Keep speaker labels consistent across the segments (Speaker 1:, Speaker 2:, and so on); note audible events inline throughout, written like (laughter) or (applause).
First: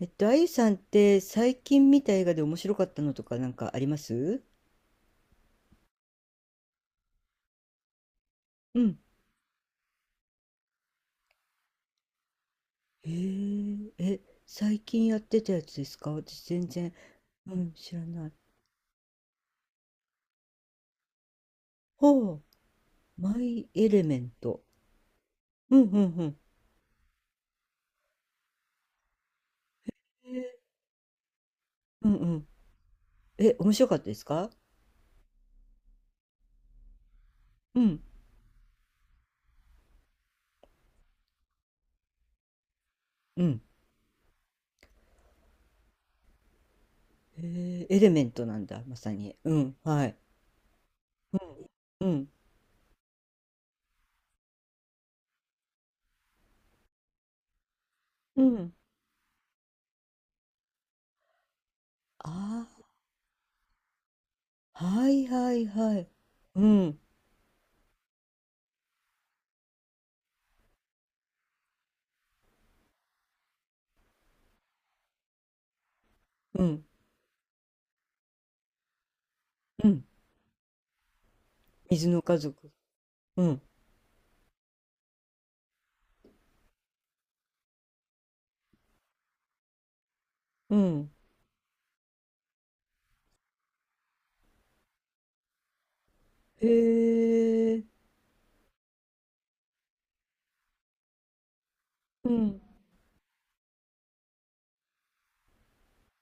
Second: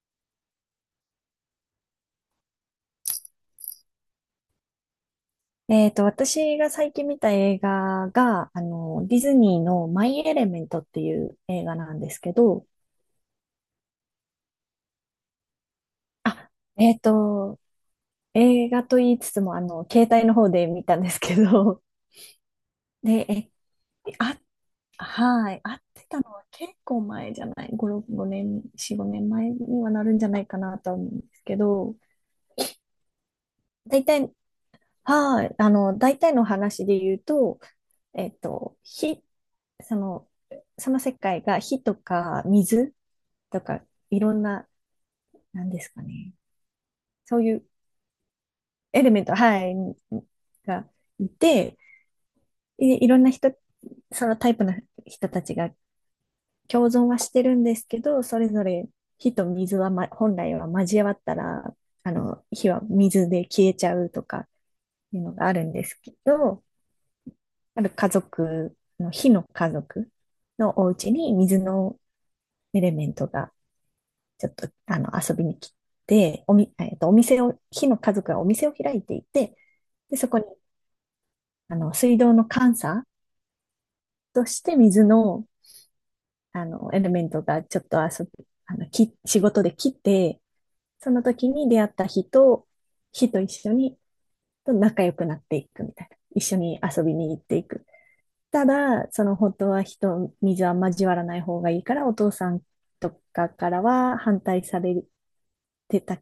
Speaker 1: あゆさんって最近見た映画で面白かったのとかなんかあります？
Speaker 2: 私が最近見た映画が、
Speaker 1: うん。
Speaker 2: ディズニーのマイ・エレメントっていう映画なんですけど、
Speaker 1: へえ、え、最近やってたやつですか？私、
Speaker 2: あ、
Speaker 1: 全然、
Speaker 2: えっ
Speaker 1: う
Speaker 2: と、
Speaker 1: ん、知らない。
Speaker 2: 映画と言いつつも、携帯の方で見たんですけど、
Speaker 1: ほう、
Speaker 2: で、
Speaker 1: マ
Speaker 2: え、
Speaker 1: イ・エレメン
Speaker 2: あ、
Speaker 1: ト。
Speaker 2: はい、
Speaker 1: う
Speaker 2: 会っ
Speaker 1: んうん
Speaker 2: てた
Speaker 1: う
Speaker 2: の
Speaker 1: ん。
Speaker 2: は結構前じゃない、5、6 5年、4、5年前にはなるんじゃ
Speaker 1: へ
Speaker 2: ないか
Speaker 1: え、
Speaker 2: なとは思うんですけど、
Speaker 1: うんうん。え、面白かっ
Speaker 2: 大
Speaker 1: たです
Speaker 2: 体、
Speaker 1: か？
Speaker 2: はい、大体の話で言うと、
Speaker 1: うん、
Speaker 2: えっと、火、その、その世界が火とか水、
Speaker 1: うん。
Speaker 2: とか、いろんな、なんですかね。そういう
Speaker 1: へえ、エレメントなんだ、ま
Speaker 2: エレ
Speaker 1: さ
Speaker 2: メント、
Speaker 1: に。う
Speaker 2: はい、
Speaker 1: ん、はい。
Speaker 2: がいて、
Speaker 1: うん、
Speaker 2: いろんな人、そのタイプの人たちが共存はしてるんですけど、そ
Speaker 1: う
Speaker 2: れぞ
Speaker 1: ん。
Speaker 2: れ火と水は、ま、本来は交わったら、火は
Speaker 1: あ
Speaker 2: 水で消えちゃうとか
Speaker 1: あ、は
Speaker 2: いう
Speaker 1: い
Speaker 2: のが
Speaker 1: は
Speaker 2: ある
Speaker 1: い
Speaker 2: んで
Speaker 1: は
Speaker 2: す
Speaker 1: い。
Speaker 2: けど、
Speaker 1: うん、
Speaker 2: ある家族の、火の家族のお家に水のエレメントがちょっと遊びに来て、お
Speaker 1: う
Speaker 2: み、
Speaker 1: ん、
Speaker 2: えっと、お店を、火の家族がお店を開いていて、
Speaker 1: うん。
Speaker 2: で、そこに、
Speaker 1: 水
Speaker 2: 水
Speaker 1: の
Speaker 2: 道
Speaker 1: 家
Speaker 2: の
Speaker 1: 族。
Speaker 2: 監査
Speaker 1: うん、
Speaker 2: として水の、エレメントがちょっと遊び、あの、き、仕事で来て、
Speaker 1: う
Speaker 2: そ
Speaker 1: ん。
Speaker 2: の時に出会った日と一緒に、と仲良くなっていくみたいな。一緒
Speaker 1: へ
Speaker 2: に遊びに行ってい
Speaker 1: え。
Speaker 2: く。ただ、その本当は火と水は交わらない方がいいから、お
Speaker 1: う
Speaker 2: 父さ
Speaker 1: ん、
Speaker 2: んとかからは反対されてた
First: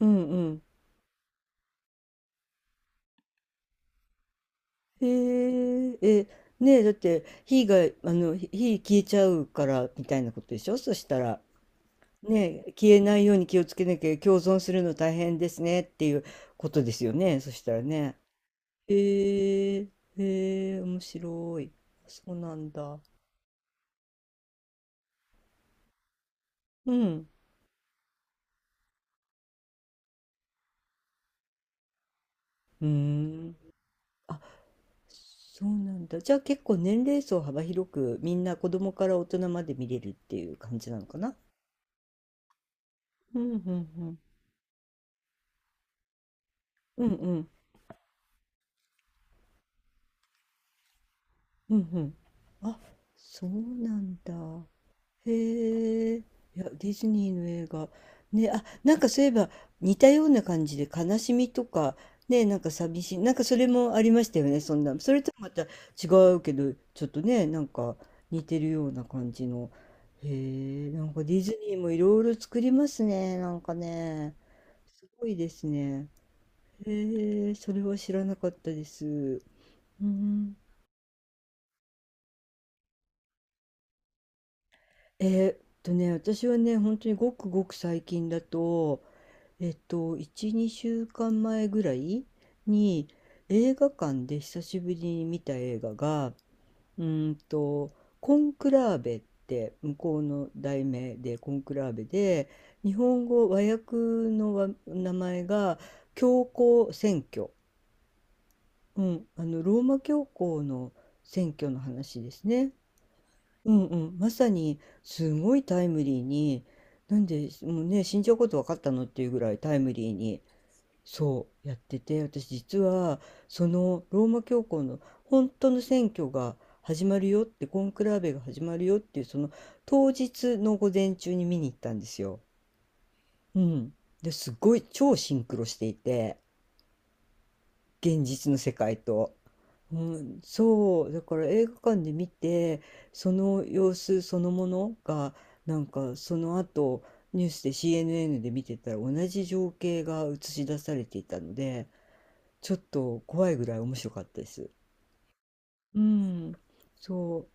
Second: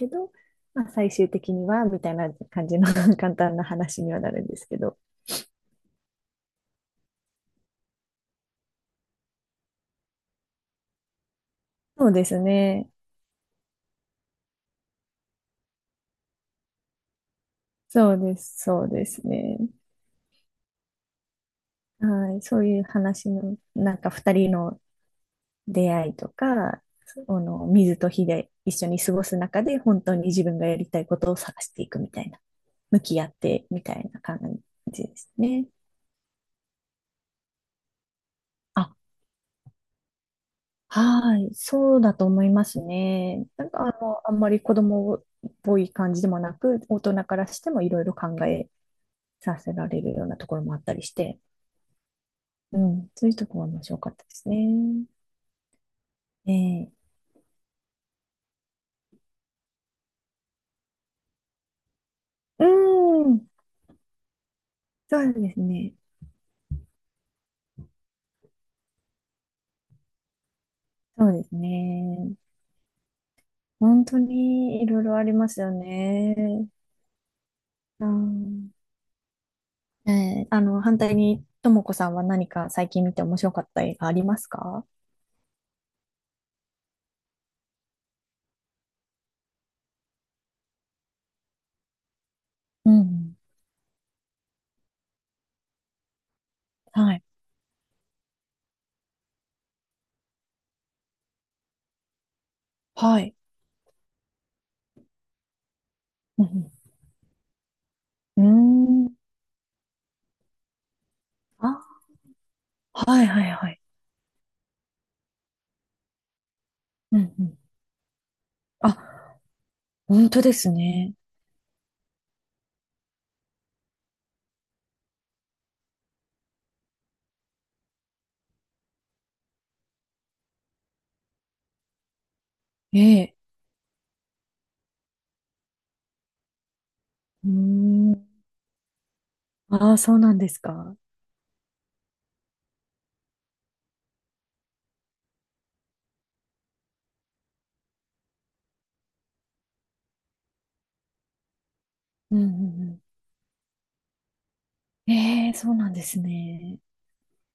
Speaker 1: うん
Speaker 2: ど、
Speaker 1: うん、
Speaker 2: まあ、最終的には、みたいな感じの (laughs) 簡単な話にはなるんですけど。
Speaker 1: へええ。ねえ、だって火が火消えちゃうからみたいなことでしょ？そしたら
Speaker 2: そうです
Speaker 1: ね、え
Speaker 2: ね。
Speaker 1: 消えないように気をつけなきゃ、共存するの大変ですねっていうことですよね、そしたら
Speaker 2: そ
Speaker 1: ね。
Speaker 2: うです、そうですね。
Speaker 1: へえ。へえ、面白い。そう
Speaker 2: はい、
Speaker 1: な
Speaker 2: そう
Speaker 1: ん
Speaker 2: いう
Speaker 1: だ。
Speaker 2: 話の、なんか二人の出会いとか、
Speaker 1: うん、
Speaker 2: その水と火で一緒に過ごす中で、本当に自分がやりたいことを探していくみたいな、
Speaker 1: うー
Speaker 2: 向き合っ
Speaker 1: ん。
Speaker 2: てみたいな感
Speaker 1: あ、
Speaker 2: じです
Speaker 1: そ
Speaker 2: ね。
Speaker 1: うなんだ。じゃあ結構年齢層幅広くみんな子供
Speaker 2: あ、
Speaker 1: から大人まで見れるっていう感じなのかな？
Speaker 2: はい、そうだと思います
Speaker 1: う
Speaker 2: ね。
Speaker 1: ん
Speaker 2: なん
Speaker 1: う
Speaker 2: か
Speaker 1: ん
Speaker 2: あんまり子供っぽい感じでもなく、大
Speaker 1: うん
Speaker 2: 人
Speaker 1: う
Speaker 2: から
Speaker 1: ん
Speaker 2: してもいろいろ考えさせられるようなところもあったりして、
Speaker 1: うんうん。あ、
Speaker 2: うん、そういう
Speaker 1: そ
Speaker 2: と
Speaker 1: う
Speaker 2: ころが面
Speaker 1: な
Speaker 2: 白かっ
Speaker 1: ん
Speaker 2: たで
Speaker 1: だ。
Speaker 2: すね。
Speaker 1: へえ。いや、ディ
Speaker 2: ええ
Speaker 1: ズニーの映画。ね、あ、なんかそういえば似たような感じで悲しみとか、ね、なん
Speaker 2: う
Speaker 1: か寂しい。なんか
Speaker 2: ん、
Speaker 1: それもありましたよね、そんな。そ
Speaker 2: そ
Speaker 1: れと
Speaker 2: う
Speaker 1: ま
Speaker 2: です
Speaker 1: た違
Speaker 2: ね。
Speaker 1: うけど、ちょっとね、なんか似てるような感じの。へえ、なんか
Speaker 2: そう
Speaker 1: ディ
Speaker 2: です
Speaker 1: ズニーもいろい
Speaker 2: ね。
Speaker 1: ろ作りますね、なんか
Speaker 2: 本当
Speaker 1: ね。
Speaker 2: にいろい
Speaker 1: す
Speaker 2: ろあ
Speaker 1: ご
Speaker 2: り
Speaker 1: いで
Speaker 2: ます
Speaker 1: す
Speaker 2: よ
Speaker 1: ね。
Speaker 2: ね。
Speaker 1: へえ、それは
Speaker 2: う
Speaker 1: 知らなかっ
Speaker 2: ん。
Speaker 1: たです。うん。
Speaker 2: 反対に、ともこさんは何か最近見て面白かった映画ありますか？
Speaker 1: えーっね、私はね、本当にごくごく最近だと、1、2週間前ぐらい
Speaker 2: う
Speaker 1: に
Speaker 2: ん。
Speaker 1: 映画館で久しぶりに見た映画が、う
Speaker 2: はい。
Speaker 1: ーんと、コンクラーベって向こうの題名でコンクラーベで、日
Speaker 2: は
Speaker 1: 本
Speaker 2: い。
Speaker 1: 語和訳のわ名前が
Speaker 2: う
Speaker 1: 教
Speaker 2: ん。
Speaker 1: 皇選挙。
Speaker 2: う
Speaker 1: う
Speaker 2: んうーん。
Speaker 1: ん、あの、ローマ教皇の選挙
Speaker 2: あ、
Speaker 1: の話ですね。
Speaker 2: はいはいは
Speaker 1: う
Speaker 2: い。
Speaker 1: んうん、まさにすごいタイムリーに、な
Speaker 2: う
Speaker 1: ん
Speaker 2: んう
Speaker 1: で
Speaker 2: ん。
Speaker 1: もうね、死んじゃうこと分かったのっていう
Speaker 2: あ、
Speaker 1: ぐらいタイムリー
Speaker 2: 本
Speaker 1: に
Speaker 2: 当ですね。
Speaker 1: そうやってて、私実はそのローマ教皇の本当の選挙が始まるよって、コンクラーベが始まるよっていうその当日の午前中に見に行ったんですよ。
Speaker 2: ええ。
Speaker 1: うん。で、すっごい超シンクロしていて、
Speaker 2: うー
Speaker 1: 現
Speaker 2: ん。
Speaker 1: 実の世界と。
Speaker 2: あ
Speaker 1: う
Speaker 2: あ、そうなん
Speaker 1: ん、
Speaker 2: ですか。
Speaker 1: そうだから映画館で見てその様子そのものがなんかその後ニュースで CNN で見てたら同じ情景が映し出されていたので、
Speaker 2: うんう
Speaker 1: ちょっ
Speaker 2: んう
Speaker 1: と怖いぐらい面白かったです。
Speaker 2: ん。ええ、そうなん
Speaker 1: う
Speaker 2: です
Speaker 1: ん、
Speaker 2: ね。
Speaker 1: そ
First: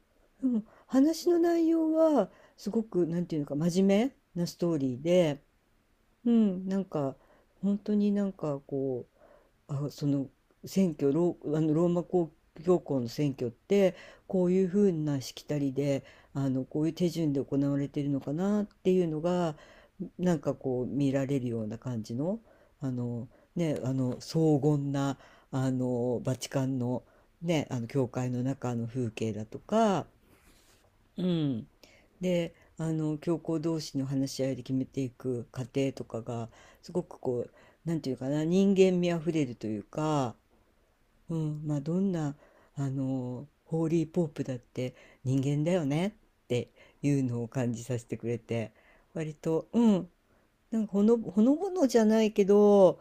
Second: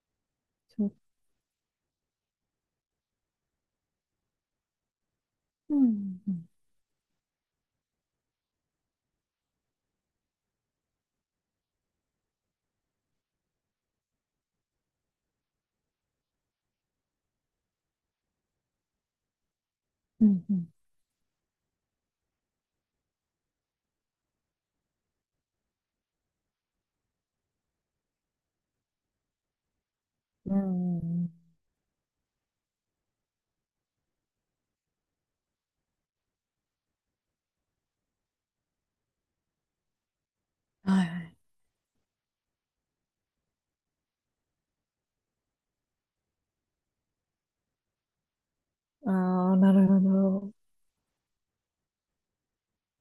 Speaker 1: う。でも
Speaker 2: そう。
Speaker 1: 話の内容はすごくなんていうのか真面目なストーリーで、
Speaker 2: うん
Speaker 1: う
Speaker 2: うん
Speaker 1: ん、なんか本当になんかその選挙ロー、あのローマ公教皇の選挙ってこういうふうなしきたりでこういう手順で行われているのかなっていうのが
Speaker 2: う
Speaker 1: なん
Speaker 2: ん。
Speaker 1: か
Speaker 2: うん
Speaker 1: こう見られるような感じの、あのね、あの荘厳なあのバチカンのね、あの教会の中の風景だとか。
Speaker 2: うん。うんう
Speaker 1: う
Speaker 2: んうん。
Speaker 1: ん。で、教皇同士の話し合いで決めていく過程とかが、すごくこう、なんていうかな、人間味あふれるというか、
Speaker 2: はいはい。
Speaker 1: うん、まあ、どんな、ホーリーポープだって人間だよねっていうのを感じさせてくれて、
Speaker 2: あ
Speaker 1: 割
Speaker 2: あ、
Speaker 1: と、
Speaker 2: な
Speaker 1: う
Speaker 2: るほ
Speaker 1: ん、
Speaker 2: ど。
Speaker 1: なんかほのぼのじゃないけど、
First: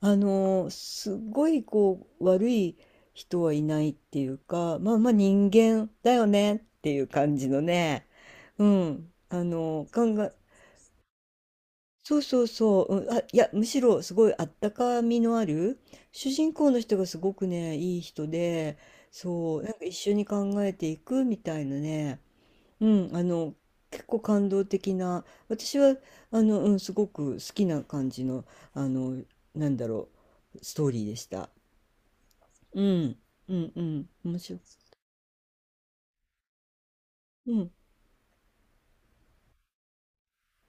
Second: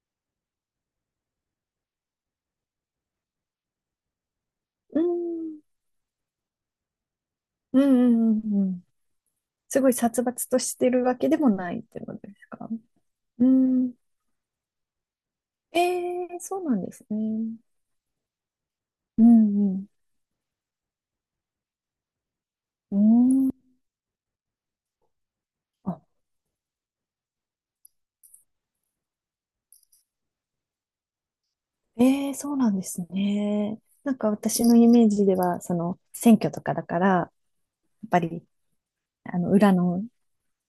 Speaker 1: すごいこう、悪い人はいないっていうか、まあ
Speaker 2: う
Speaker 1: まあ人
Speaker 2: ん。
Speaker 1: 間だよねっていう感じの
Speaker 2: うん
Speaker 1: ね、
Speaker 2: うんうん
Speaker 1: う
Speaker 2: うん。
Speaker 1: ん、
Speaker 2: すごい
Speaker 1: 考
Speaker 2: 殺
Speaker 1: え、
Speaker 2: 伐としてるわけでもないってこと
Speaker 1: そう
Speaker 2: で
Speaker 1: そ
Speaker 2: す
Speaker 1: う
Speaker 2: か？
Speaker 1: そう、うん、あ、い
Speaker 2: う
Speaker 1: や、むし
Speaker 2: ん。
Speaker 1: ろすごいあったかみのある、
Speaker 2: え
Speaker 1: 主
Speaker 2: え
Speaker 1: 人
Speaker 2: そう
Speaker 1: 公
Speaker 2: な
Speaker 1: の
Speaker 2: んで
Speaker 1: 人
Speaker 2: す
Speaker 1: がすごく
Speaker 2: ね。
Speaker 1: ね、いい人で、
Speaker 2: う
Speaker 1: そう、なんか
Speaker 2: ん
Speaker 1: 一緒に考えていくみたいなね、う
Speaker 2: う
Speaker 1: ん、
Speaker 2: ん。うん。
Speaker 1: 結構感動的な、私は、
Speaker 2: あ、
Speaker 1: うん、すごく好きな感じの、あの、なんだろう、ストーリーでした。
Speaker 2: ええそうなん
Speaker 1: う
Speaker 2: です
Speaker 1: ん、うん、
Speaker 2: ね。
Speaker 1: うん、
Speaker 2: なんか
Speaker 1: 面白い。
Speaker 2: 私のイメージでは、その、選挙とかだから、や
Speaker 1: うん、
Speaker 2: っぱり、裏の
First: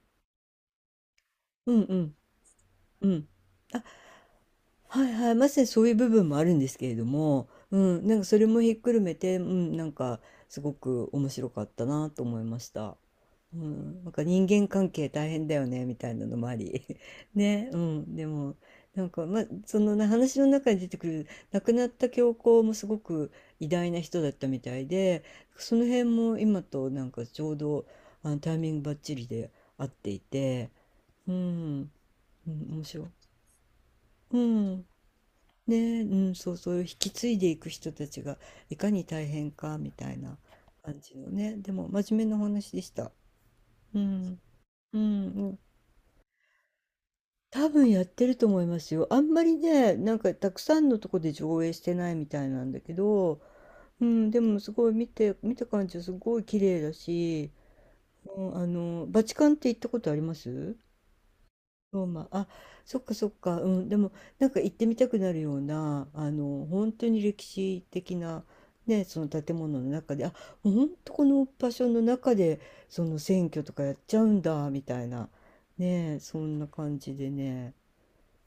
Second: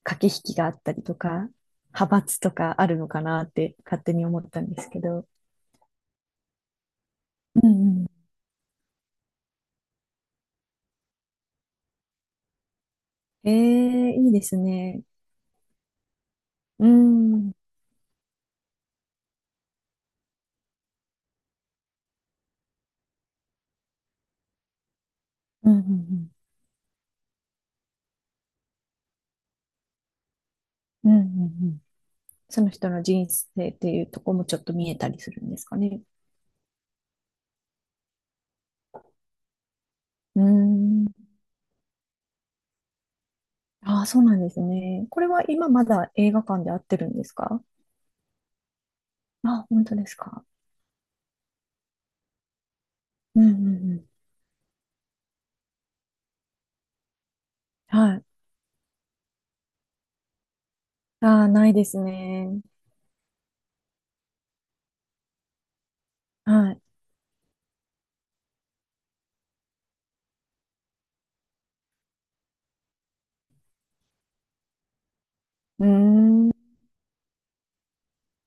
Speaker 2: 駆け引きがあったりとか、
Speaker 1: うん、う
Speaker 2: 派
Speaker 1: ん、
Speaker 2: 閥とかある
Speaker 1: う
Speaker 2: のか
Speaker 1: ん。
Speaker 2: なって
Speaker 1: あ、
Speaker 2: 勝手に思ったんですけ
Speaker 1: はい
Speaker 2: ど。
Speaker 1: はい、まさにそういう部分もあるんですけれども、
Speaker 2: う
Speaker 1: う
Speaker 2: ん
Speaker 1: ん、
Speaker 2: う
Speaker 1: なんかそれもひっくるめて、うん、なんかすごく面白かったなと思いました。
Speaker 2: ん。え
Speaker 1: うん、なん
Speaker 2: え
Speaker 1: か
Speaker 2: いいで
Speaker 1: 人
Speaker 2: す
Speaker 1: 間関
Speaker 2: ね。
Speaker 1: 係大変だよねみたいなのもあり
Speaker 2: う
Speaker 1: (laughs)
Speaker 2: ん。
Speaker 1: ね、うん、でもなんか、ま、そのな話の中に出てくる亡くなった教皇もすごく偉大な人だったみたいで、
Speaker 2: うん
Speaker 1: そ
Speaker 2: う
Speaker 1: の辺
Speaker 2: ん
Speaker 1: も今となんかちょうどあのタイミングばっちりで合っていて、
Speaker 2: うん。うんう
Speaker 1: う
Speaker 2: んうん。
Speaker 1: ん、う
Speaker 2: そ
Speaker 1: ん、
Speaker 2: の
Speaker 1: 面
Speaker 2: 人の
Speaker 1: 白い。
Speaker 2: 人生っていうとこ
Speaker 1: う
Speaker 2: もちょっと
Speaker 1: ん
Speaker 2: 見えたりするんですか
Speaker 1: ね、
Speaker 2: ね？
Speaker 1: うん、そうそういう引き継いでいく人たちがいかに大変かみたいな
Speaker 2: うー
Speaker 1: 感
Speaker 2: ん。
Speaker 1: じのね、でも真面目なお話でした。う
Speaker 2: ああ、そうな
Speaker 1: ん、
Speaker 2: んです
Speaker 1: う
Speaker 2: ね。これは
Speaker 1: ん、
Speaker 2: 今まだ映画館で合ってるんですか？
Speaker 1: 多分やってると思いますよ。あんまり
Speaker 2: あ、本
Speaker 1: ね、
Speaker 2: 当で
Speaker 1: な
Speaker 2: す
Speaker 1: んか
Speaker 2: か。
Speaker 1: たくさんのとこで上映してないみたいなんだけど、
Speaker 2: うんうんう
Speaker 1: う
Speaker 2: ん。
Speaker 1: ん、でもすごい見た感じはすごい綺麗だし、
Speaker 2: はい。
Speaker 1: うん、バチカンって行ったことあります？
Speaker 2: ああ、ないです
Speaker 1: ローマ。あ、
Speaker 2: ね。
Speaker 1: そっかそっか、うん、でもなんか行ってみたくなるような、
Speaker 2: はい。
Speaker 1: 本当に歴史的な、ね、その建物の中で、あ、もう本当この場所の中で、その選挙とかやっちゃうんだ、みたいな、
Speaker 2: うー
Speaker 1: ね、そんな
Speaker 2: ん。
Speaker 1: 感じでね。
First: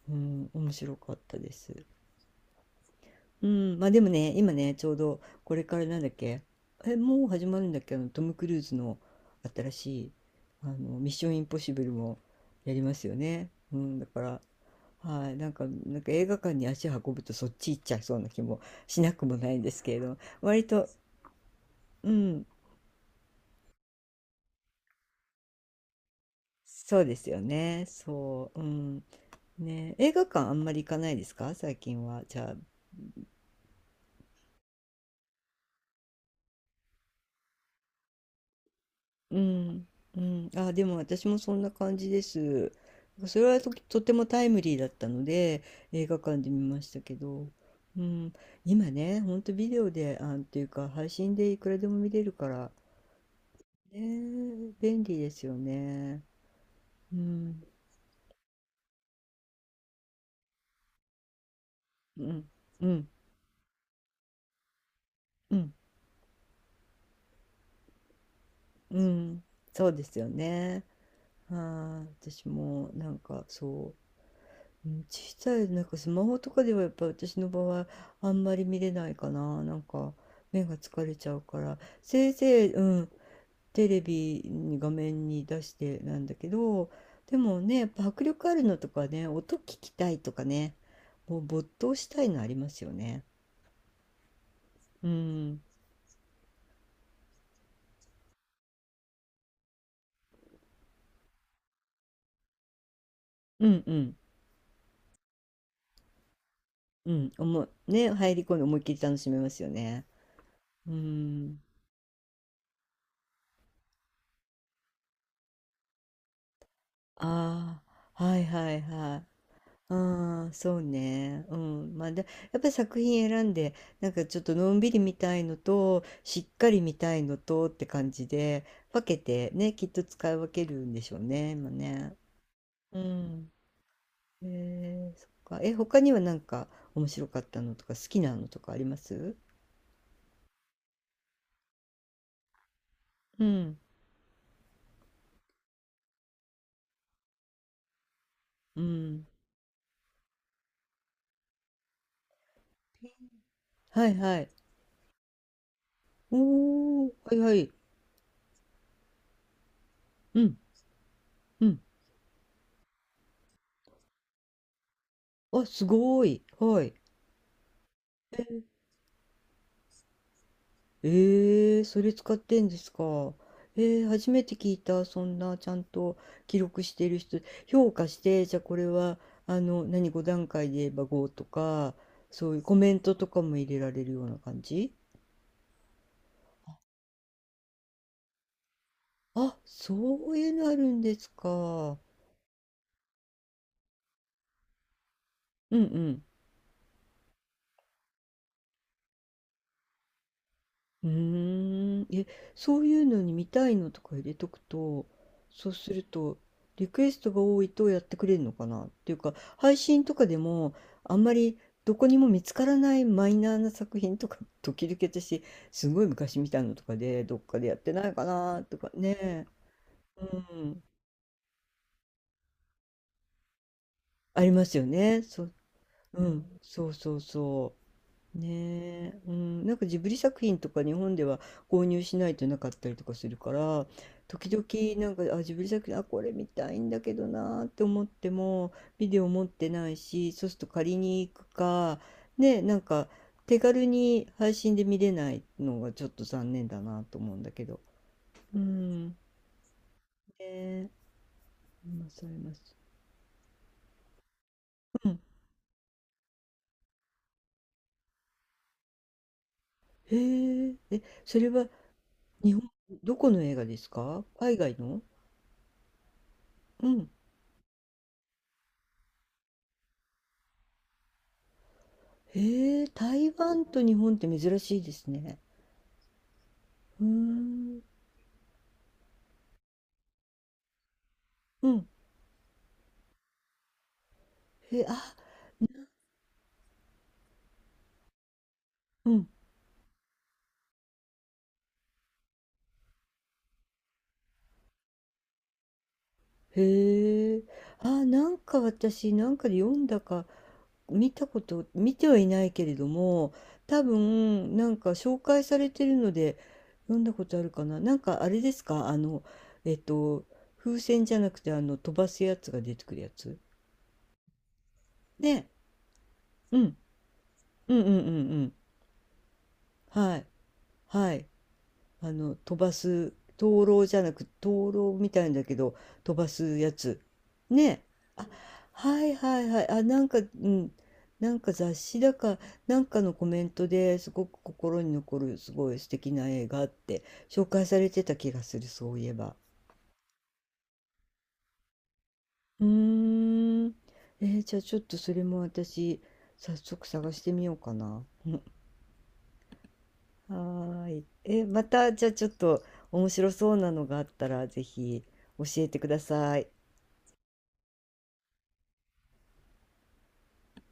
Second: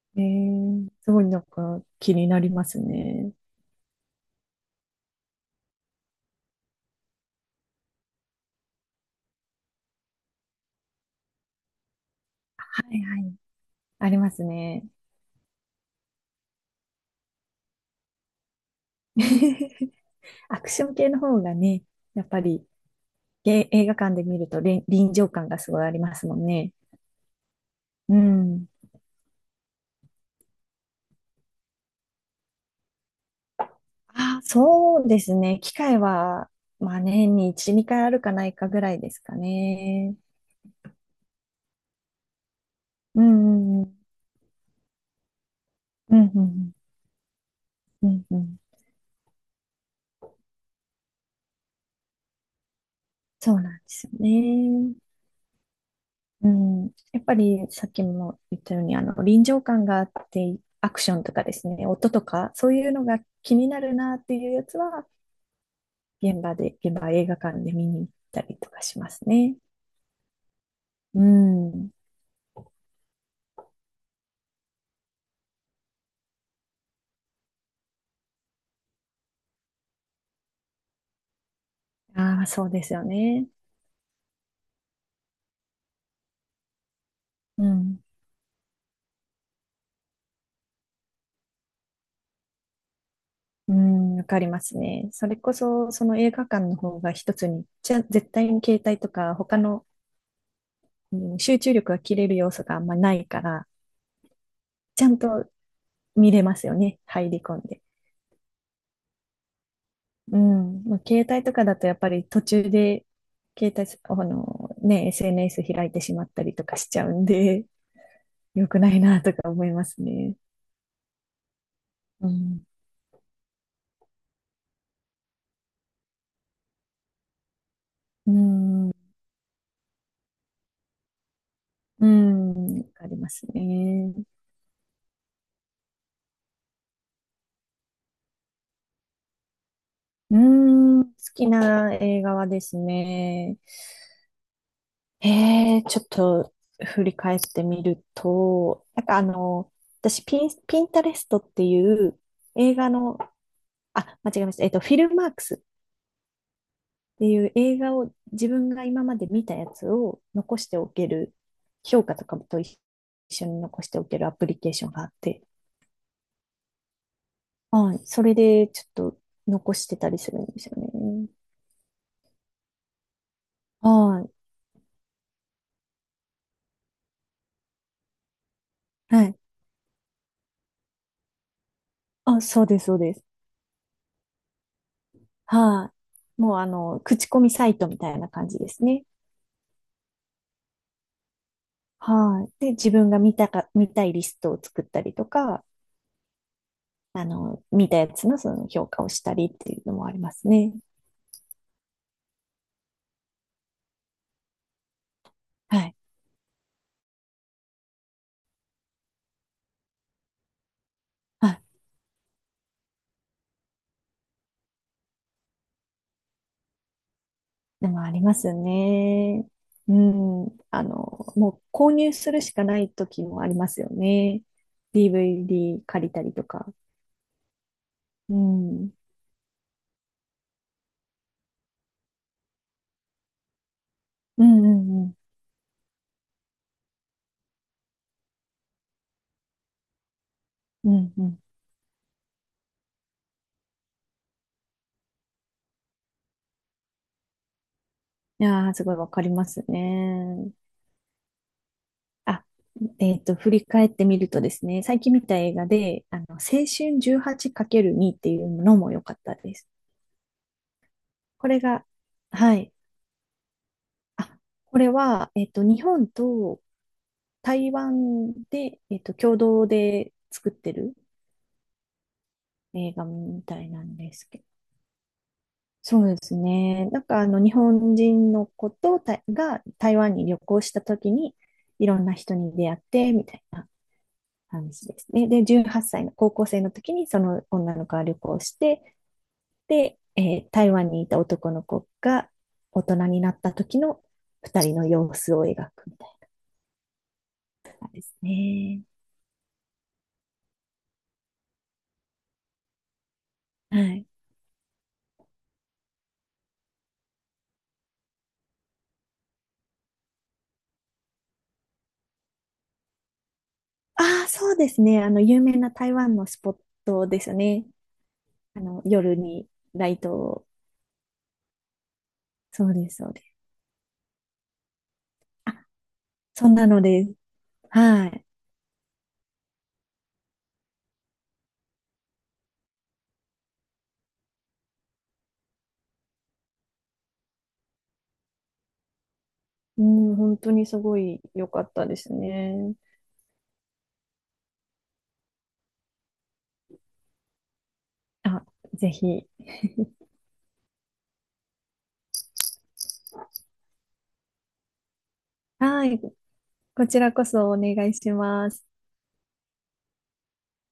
Speaker 1: うん、面白
Speaker 2: す
Speaker 1: かっ
Speaker 2: ごい
Speaker 1: た
Speaker 2: なん
Speaker 1: で
Speaker 2: か
Speaker 1: す。
Speaker 2: 気になりますね。
Speaker 1: うん、まあでもね、今ね、ちょうどこれからなんだっけ、え、もう始まるんだっけ、あのトム・クルーズの新しい、あの、ミッション・インポッシブルもやり
Speaker 2: は
Speaker 1: ま
Speaker 2: い
Speaker 1: すよ
Speaker 2: はい。
Speaker 1: ね。うん、だ
Speaker 2: あり
Speaker 1: か
Speaker 2: ま
Speaker 1: ら、
Speaker 2: すね。
Speaker 1: はい、なんか、映画館に足を運ぶとそっち行っちゃいそうな気もしなくもないんです
Speaker 2: (laughs)
Speaker 1: けれど、
Speaker 2: ア
Speaker 1: 割
Speaker 2: クシ
Speaker 1: と、
Speaker 2: ョン系の方がね、
Speaker 1: う
Speaker 2: やっぱ
Speaker 1: ん、
Speaker 2: り映画館で見ると臨場感がすごいありますもんね。
Speaker 1: そうですよね、
Speaker 2: う
Speaker 1: そう、う
Speaker 2: ん。
Speaker 1: ん、ね、映画館あんまり行かないですか、最近は。じゃあ、
Speaker 2: あ、そうですね。機会は、まあ年に1、2回あるかないかぐらいですか
Speaker 1: うん、
Speaker 2: ね。
Speaker 1: うん、あ、でも私もそんな感じです。
Speaker 2: う
Speaker 1: それは
Speaker 2: ん、う
Speaker 1: と
Speaker 2: ん、
Speaker 1: てもタイムリーだったので映
Speaker 2: う
Speaker 1: 画
Speaker 2: ん、
Speaker 1: 館
Speaker 2: う
Speaker 1: で見
Speaker 2: ん、
Speaker 1: ましたけど、う
Speaker 2: うん、
Speaker 1: ん、
Speaker 2: うん。
Speaker 1: 今ね、ほんとビデオで、あ、っていうか配信でいくらでも見れるから、
Speaker 2: そうなんで
Speaker 1: ね
Speaker 2: すよ
Speaker 1: え、
Speaker 2: ね。
Speaker 1: 便利ですよね。
Speaker 2: うん。
Speaker 1: う
Speaker 2: やっぱり
Speaker 1: ん、
Speaker 2: さっきも言ったように、臨場感があって、アクションとかですね、音と
Speaker 1: うん、
Speaker 2: か、そう
Speaker 1: う
Speaker 2: いうの
Speaker 1: ん、
Speaker 2: が気になるなっていうやつは、
Speaker 1: うん、
Speaker 2: 現場映画館で見に行ったりとかし
Speaker 1: う
Speaker 2: ます
Speaker 1: ん、
Speaker 2: ね。
Speaker 1: そうですよね。
Speaker 2: うん。
Speaker 1: はい、私もなんかそう。うん、小さいなんかスマホとかではやっぱ私の場合あんまり見れないかな。なんか目が疲れちゃうから、せい
Speaker 2: ああ、そ
Speaker 1: ぜ
Speaker 2: う
Speaker 1: い、
Speaker 2: で
Speaker 1: う
Speaker 2: すよ
Speaker 1: ん、
Speaker 2: ね。
Speaker 1: テレビに画面に出してなんだけど、でも
Speaker 2: う
Speaker 1: ね、やっ
Speaker 2: ん。
Speaker 1: ぱ迫力あるのとかね、音聞きたいとかね、もう没頭したいのありますよね。
Speaker 2: うん、わかります
Speaker 1: う
Speaker 2: ね。それこ
Speaker 1: ん、
Speaker 2: そ、その映画館の方が一つに、じゃ、絶対に携帯とか他の、うん、集中力が切れる要素があんまないか
Speaker 1: う
Speaker 2: ら、
Speaker 1: んうん、
Speaker 2: ちゃんと見れますよね。
Speaker 1: う
Speaker 2: 入
Speaker 1: ん、
Speaker 2: り込んで。
Speaker 1: ね、入り込んで思いっきり楽しめますよね。
Speaker 2: うん。
Speaker 1: う
Speaker 2: まあ、携帯と
Speaker 1: ん、
Speaker 2: かだとやっぱり途中で、携帯す、あの、ね、SNS 開いてしまったりとかしちゃうんで、
Speaker 1: ああ、はい
Speaker 2: (laughs) 良
Speaker 1: は
Speaker 2: く
Speaker 1: い
Speaker 2: ない
Speaker 1: は
Speaker 2: な
Speaker 1: い。
Speaker 2: とか思いますね。
Speaker 1: ああ、そうね。うん。まあ、で、
Speaker 2: う
Speaker 1: やっ
Speaker 2: ん。
Speaker 1: ぱり作品選んで、なんかちょっとのんびり見たいのと、しっかり見たいのとって感じ
Speaker 2: う
Speaker 1: で、
Speaker 2: ん。
Speaker 1: 分けてね、きっと使い分けるんでしょうね、今
Speaker 2: う
Speaker 1: ね。
Speaker 2: ん。わ
Speaker 1: う
Speaker 2: かります
Speaker 1: ん。
Speaker 2: ね。
Speaker 1: えそっか。え、他にはなんか面白かったのとか、好きなのとかあります？
Speaker 2: うん。好きな映画はです
Speaker 1: う
Speaker 2: ね、
Speaker 1: ん。
Speaker 2: ちょっと振り返ってみる
Speaker 1: う
Speaker 2: と、なんか
Speaker 1: ん。
Speaker 2: 私ピン、ピンタレストっていう映画の、
Speaker 1: はい
Speaker 2: あ、間違
Speaker 1: は
Speaker 2: え
Speaker 1: い。
Speaker 2: ました。フィルマークスっ
Speaker 1: おー、
Speaker 2: て
Speaker 1: はい
Speaker 2: いう
Speaker 1: はい。
Speaker 2: 映画を自分が今まで見たやつを
Speaker 1: うん、
Speaker 2: 残しておける、
Speaker 1: うん。
Speaker 2: 評価とかと一緒に残しておけるアプリケーションがあって、
Speaker 1: あ、すごい。はい。
Speaker 2: はい、それでちょっと残してたりするんですよね。
Speaker 1: ええ、それ使ってんですか？ええ、初
Speaker 2: は
Speaker 1: めて聞いた。そんなちゃんと記録している人、評価して、じゃあこれ
Speaker 2: い、
Speaker 1: は、
Speaker 2: はい。
Speaker 1: 何、5段階で言えば5とか、
Speaker 2: あ、
Speaker 1: そういう
Speaker 2: そう
Speaker 1: コ
Speaker 2: です、
Speaker 1: メ
Speaker 2: そ
Speaker 1: ン
Speaker 2: う
Speaker 1: ト
Speaker 2: です。
Speaker 1: とかも入れられるような感じ？
Speaker 2: はい。もう口コミサイトみたいな感じですね。
Speaker 1: あ、そういうのあるんですか？
Speaker 2: はい。で、自分が見たか、見たいリストを作ったりとか、
Speaker 1: うんうん。
Speaker 2: 見たやつのその評価をしたりっていうのもありますね。
Speaker 1: うーん、え、そういうのに見たいのとか入れとくと、そう
Speaker 2: は
Speaker 1: す
Speaker 2: い。
Speaker 1: ると、リクエストが多いとやってくれるのかなっていうか、配信とかでも、あんまり
Speaker 2: あ、
Speaker 1: どこにも見つからないマイナーな作品とか、(laughs) 時々私、すごい昔見たのとかで、どっかでやっ
Speaker 2: で
Speaker 1: て
Speaker 2: も
Speaker 1: な
Speaker 2: あ
Speaker 1: い
Speaker 2: り
Speaker 1: か
Speaker 2: ます
Speaker 1: なとかね、
Speaker 2: ね。う
Speaker 1: う
Speaker 2: ん。
Speaker 1: ん、
Speaker 2: もう購入するしかない時もありますよ
Speaker 1: あ
Speaker 2: ね。
Speaker 1: りますよね。そう、
Speaker 2: DVD 借りた
Speaker 1: う
Speaker 2: りと
Speaker 1: ん、
Speaker 2: か。
Speaker 1: そうそうそ
Speaker 2: う
Speaker 1: う。
Speaker 2: ん。
Speaker 1: ねえ、うん、なんかジブリ作品とか日本では購入しないとなかったりとかするから、
Speaker 2: う
Speaker 1: 時
Speaker 2: んう
Speaker 1: 々
Speaker 2: んう
Speaker 1: な
Speaker 2: ん。
Speaker 1: んか、あ、ジブリ作品、あ、これ見たいんだけどなーって思ってもビデオ持ってないし、そうすると
Speaker 2: う
Speaker 1: 借り
Speaker 2: んう
Speaker 1: に行
Speaker 2: ん。
Speaker 1: くかね、なんか手軽に配信で見れないのがちょっと残念だなと思うんだけど。
Speaker 2: い
Speaker 1: う
Speaker 2: やー、すごいわ
Speaker 1: ん。ね
Speaker 2: かりますね。
Speaker 1: え、今され
Speaker 2: あ、
Speaker 1: ます？
Speaker 2: 振り返ってみるとですね、最
Speaker 1: う
Speaker 2: 近
Speaker 1: ん。
Speaker 2: 見た映画で、青春 18×2 っていうのも良かったです。
Speaker 1: へええ、そ
Speaker 2: こ
Speaker 1: れ
Speaker 2: れ
Speaker 1: は
Speaker 2: が、
Speaker 1: 日
Speaker 2: は
Speaker 1: 本、
Speaker 2: い。
Speaker 1: どこの映画ですか、
Speaker 2: あ、
Speaker 1: 海外
Speaker 2: これ
Speaker 1: の？
Speaker 2: は、日本と
Speaker 1: うん。
Speaker 2: 台湾で、共同で作ってる
Speaker 1: へえ、
Speaker 2: 映画
Speaker 1: 台
Speaker 2: みた
Speaker 1: 湾
Speaker 2: い
Speaker 1: と
Speaker 2: なん
Speaker 1: 日
Speaker 2: で
Speaker 1: 本って
Speaker 2: すけど。
Speaker 1: 珍しいですね。
Speaker 2: そうですね。な
Speaker 1: う
Speaker 2: ん
Speaker 1: ー
Speaker 2: か、日
Speaker 1: ん。
Speaker 2: 本人の子とたが台湾に旅行した時に、
Speaker 1: うん。
Speaker 2: いろんな人に出会って、みたいな。話
Speaker 1: へ、
Speaker 2: です
Speaker 1: あ、
Speaker 2: ね。で、18歳の高校生の時にその女の子は旅行して、
Speaker 1: うん。
Speaker 2: で、台湾にいた男の子が大人になった時の二人の様子を描くみたい
Speaker 1: へえ。
Speaker 2: なで
Speaker 1: あ、
Speaker 2: す
Speaker 1: なんか
Speaker 2: ね。
Speaker 1: 私、なんかで読んだか、見たこと、見てはいないけれども、多
Speaker 2: はい。
Speaker 1: 分、なんか紹介されてるので、読んだことあるかな。なんかあれですか、えっと、風船じゃなくて、あの、飛ばすやつが出てくるやつ。
Speaker 2: ああ、そうですね。有
Speaker 1: ね。
Speaker 2: 名な台湾のスポ
Speaker 1: う
Speaker 2: ッ
Speaker 1: ん。
Speaker 2: トですよね。
Speaker 1: うんうんうんうん。
Speaker 2: 夜にライト
Speaker 1: はい。
Speaker 2: を。
Speaker 1: はい。あの飛
Speaker 2: そ
Speaker 1: ば
Speaker 2: うです、そ
Speaker 1: す
Speaker 2: うです。
Speaker 1: 灯籠じゃなく、灯籠みたいんだ
Speaker 2: あ、
Speaker 1: けど、飛ば
Speaker 2: そん
Speaker 1: す
Speaker 2: な
Speaker 1: や
Speaker 2: の
Speaker 1: つ
Speaker 2: です。
Speaker 1: ね。
Speaker 2: はい。
Speaker 1: あ、はいはいはい。あ、なんか、うん、なんか雑誌だかなんかのコメントですごく心に残るすごい素敵な映画って紹介されてた気がする、そういえば。
Speaker 2: うん、本当にすごい良かったです
Speaker 1: う
Speaker 2: ね。
Speaker 1: ーん。じゃあちょっとそれも私、早速探してみようかな。
Speaker 2: あ、ぜひ。
Speaker 1: はーい。え、また、じゃあちょっと面白そうなのがあったら、ぜひ教えて
Speaker 2: は
Speaker 1: くだ
Speaker 2: い。
Speaker 1: さい。
Speaker 2: こちらこそお願いします。